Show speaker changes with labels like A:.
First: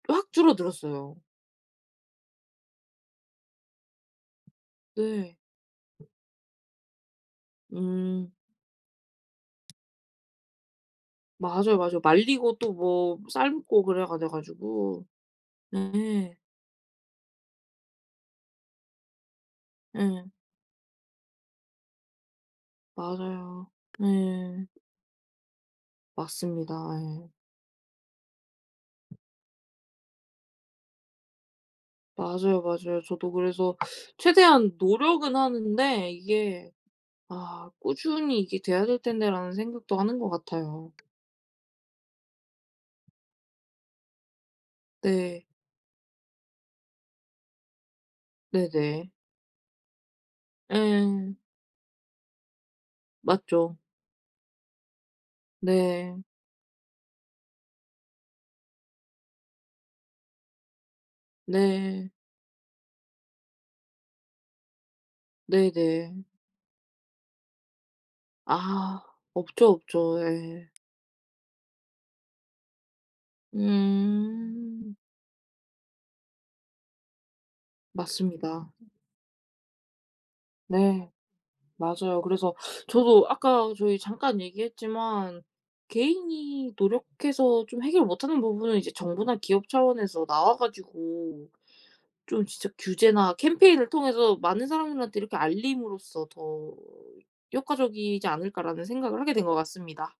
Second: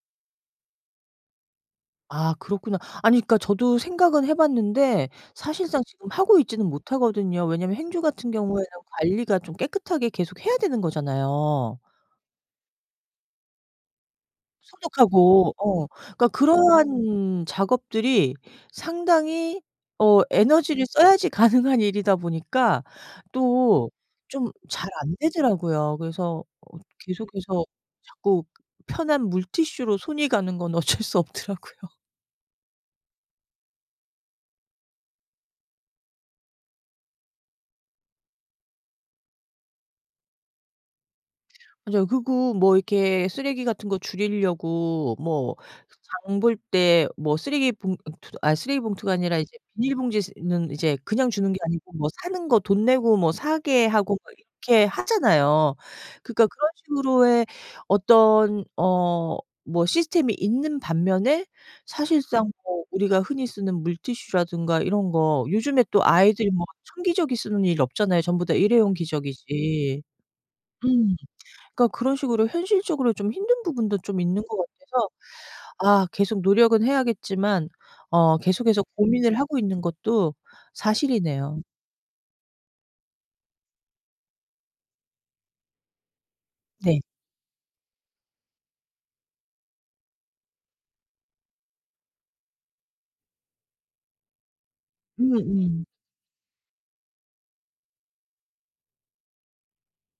A: 확 줄어들었어요.
B: 아 그렇구나. 아니 그러니까 저도 생각은 해 봤는데
A: 네.
B: 사실상 지금 하고 있지는 못하거든요. 왜냐면 행주 같은
A: 음.
B: 경우에는 관리가 좀 깨끗하게 계속 해야 되는
A: 맞아요,
B: 거잖아요.
A: 맞아요. 말리고 또 뭐 삶고 그래야 돼 가지고.
B: 소독하고. 어. 그러니까
A: 네.
B: 그러한 작업들이 상당히 어
A: 예.
B: 에너지를 써야지 가능한 일이다 보니까
A: 맞아요.
B: 또 좀
A: 예.
B: 잘 안 되더라고요. 그래서
A: 맞습니다.
B: 어
A: 예.
B: 계속해서 자꾸 편한 물티슈로 손이 가는 건 어쩔 수 없더라고요.
A: 맞아요, 맞아요. 저도 그래서 최대한 노력은 하는데 이게 '아 꾸준히 이게 돼야 될 텐데.'라는 생각도 하는 것 같아요.
B: 맞아요. 그리고 뭐 이렇게 쓰레기 같은 거 줄이려고
A: 네.
B: 뭐 그 장 볼 때 뭐 쓰레기 봉 어 투 아
A: 네네.
B: 쓰레기봉투가 아니라 이제 비닐봉지 스 는 그냥
A: 예.
B: 주는 게 아니고 뭐 사는 거 돈 내고 뭐
A: 맞죠.
B: 사게 하고 막 이렇게 하잖아요.
A: 네.
B: 그러니까 그런 식으로의 어떤 어 뭐 시스템이 있는 반면에
A: 네.
B: 사실상 뭐 우리가 흔히 쓰는 물티슈라든가 이런 거 요즘에 또
A: 네네.
B: 아이들이 뭐 천기저귀 쓰는 일이 없잖아요. 전부다 일회용
A: 아 없죠,
B: 기저귀지.
A: 없죠. 예.
B: 음. 그러니까 그런 식으로 현실적으로 좀 힘든 부분도 좀 있는 것
A: 음.
B: 같아서 아 계속 노력은 해야겠지만 어
A: 맞습니다.
B: 계속해서 고민을 하고 있는 것도
A: 네.
B: 사실이네요.
A: 맞아요. 그래서 저도 아까 저희 잠깐 얘기했지만 '개인이
B: 네.
A: 노력해서 좀 해결 못 하는 부분은 이제 정부나 기업 차원에서 나와 가지고 좀 진짜 규제나 캠페인을 통해서 많은 사람들한테
B: 음
A: 이렇게
B: 음.
A: 알림으로써 더 효과적이지 않을까.'라는 생각을 하게 된 것 같습니다.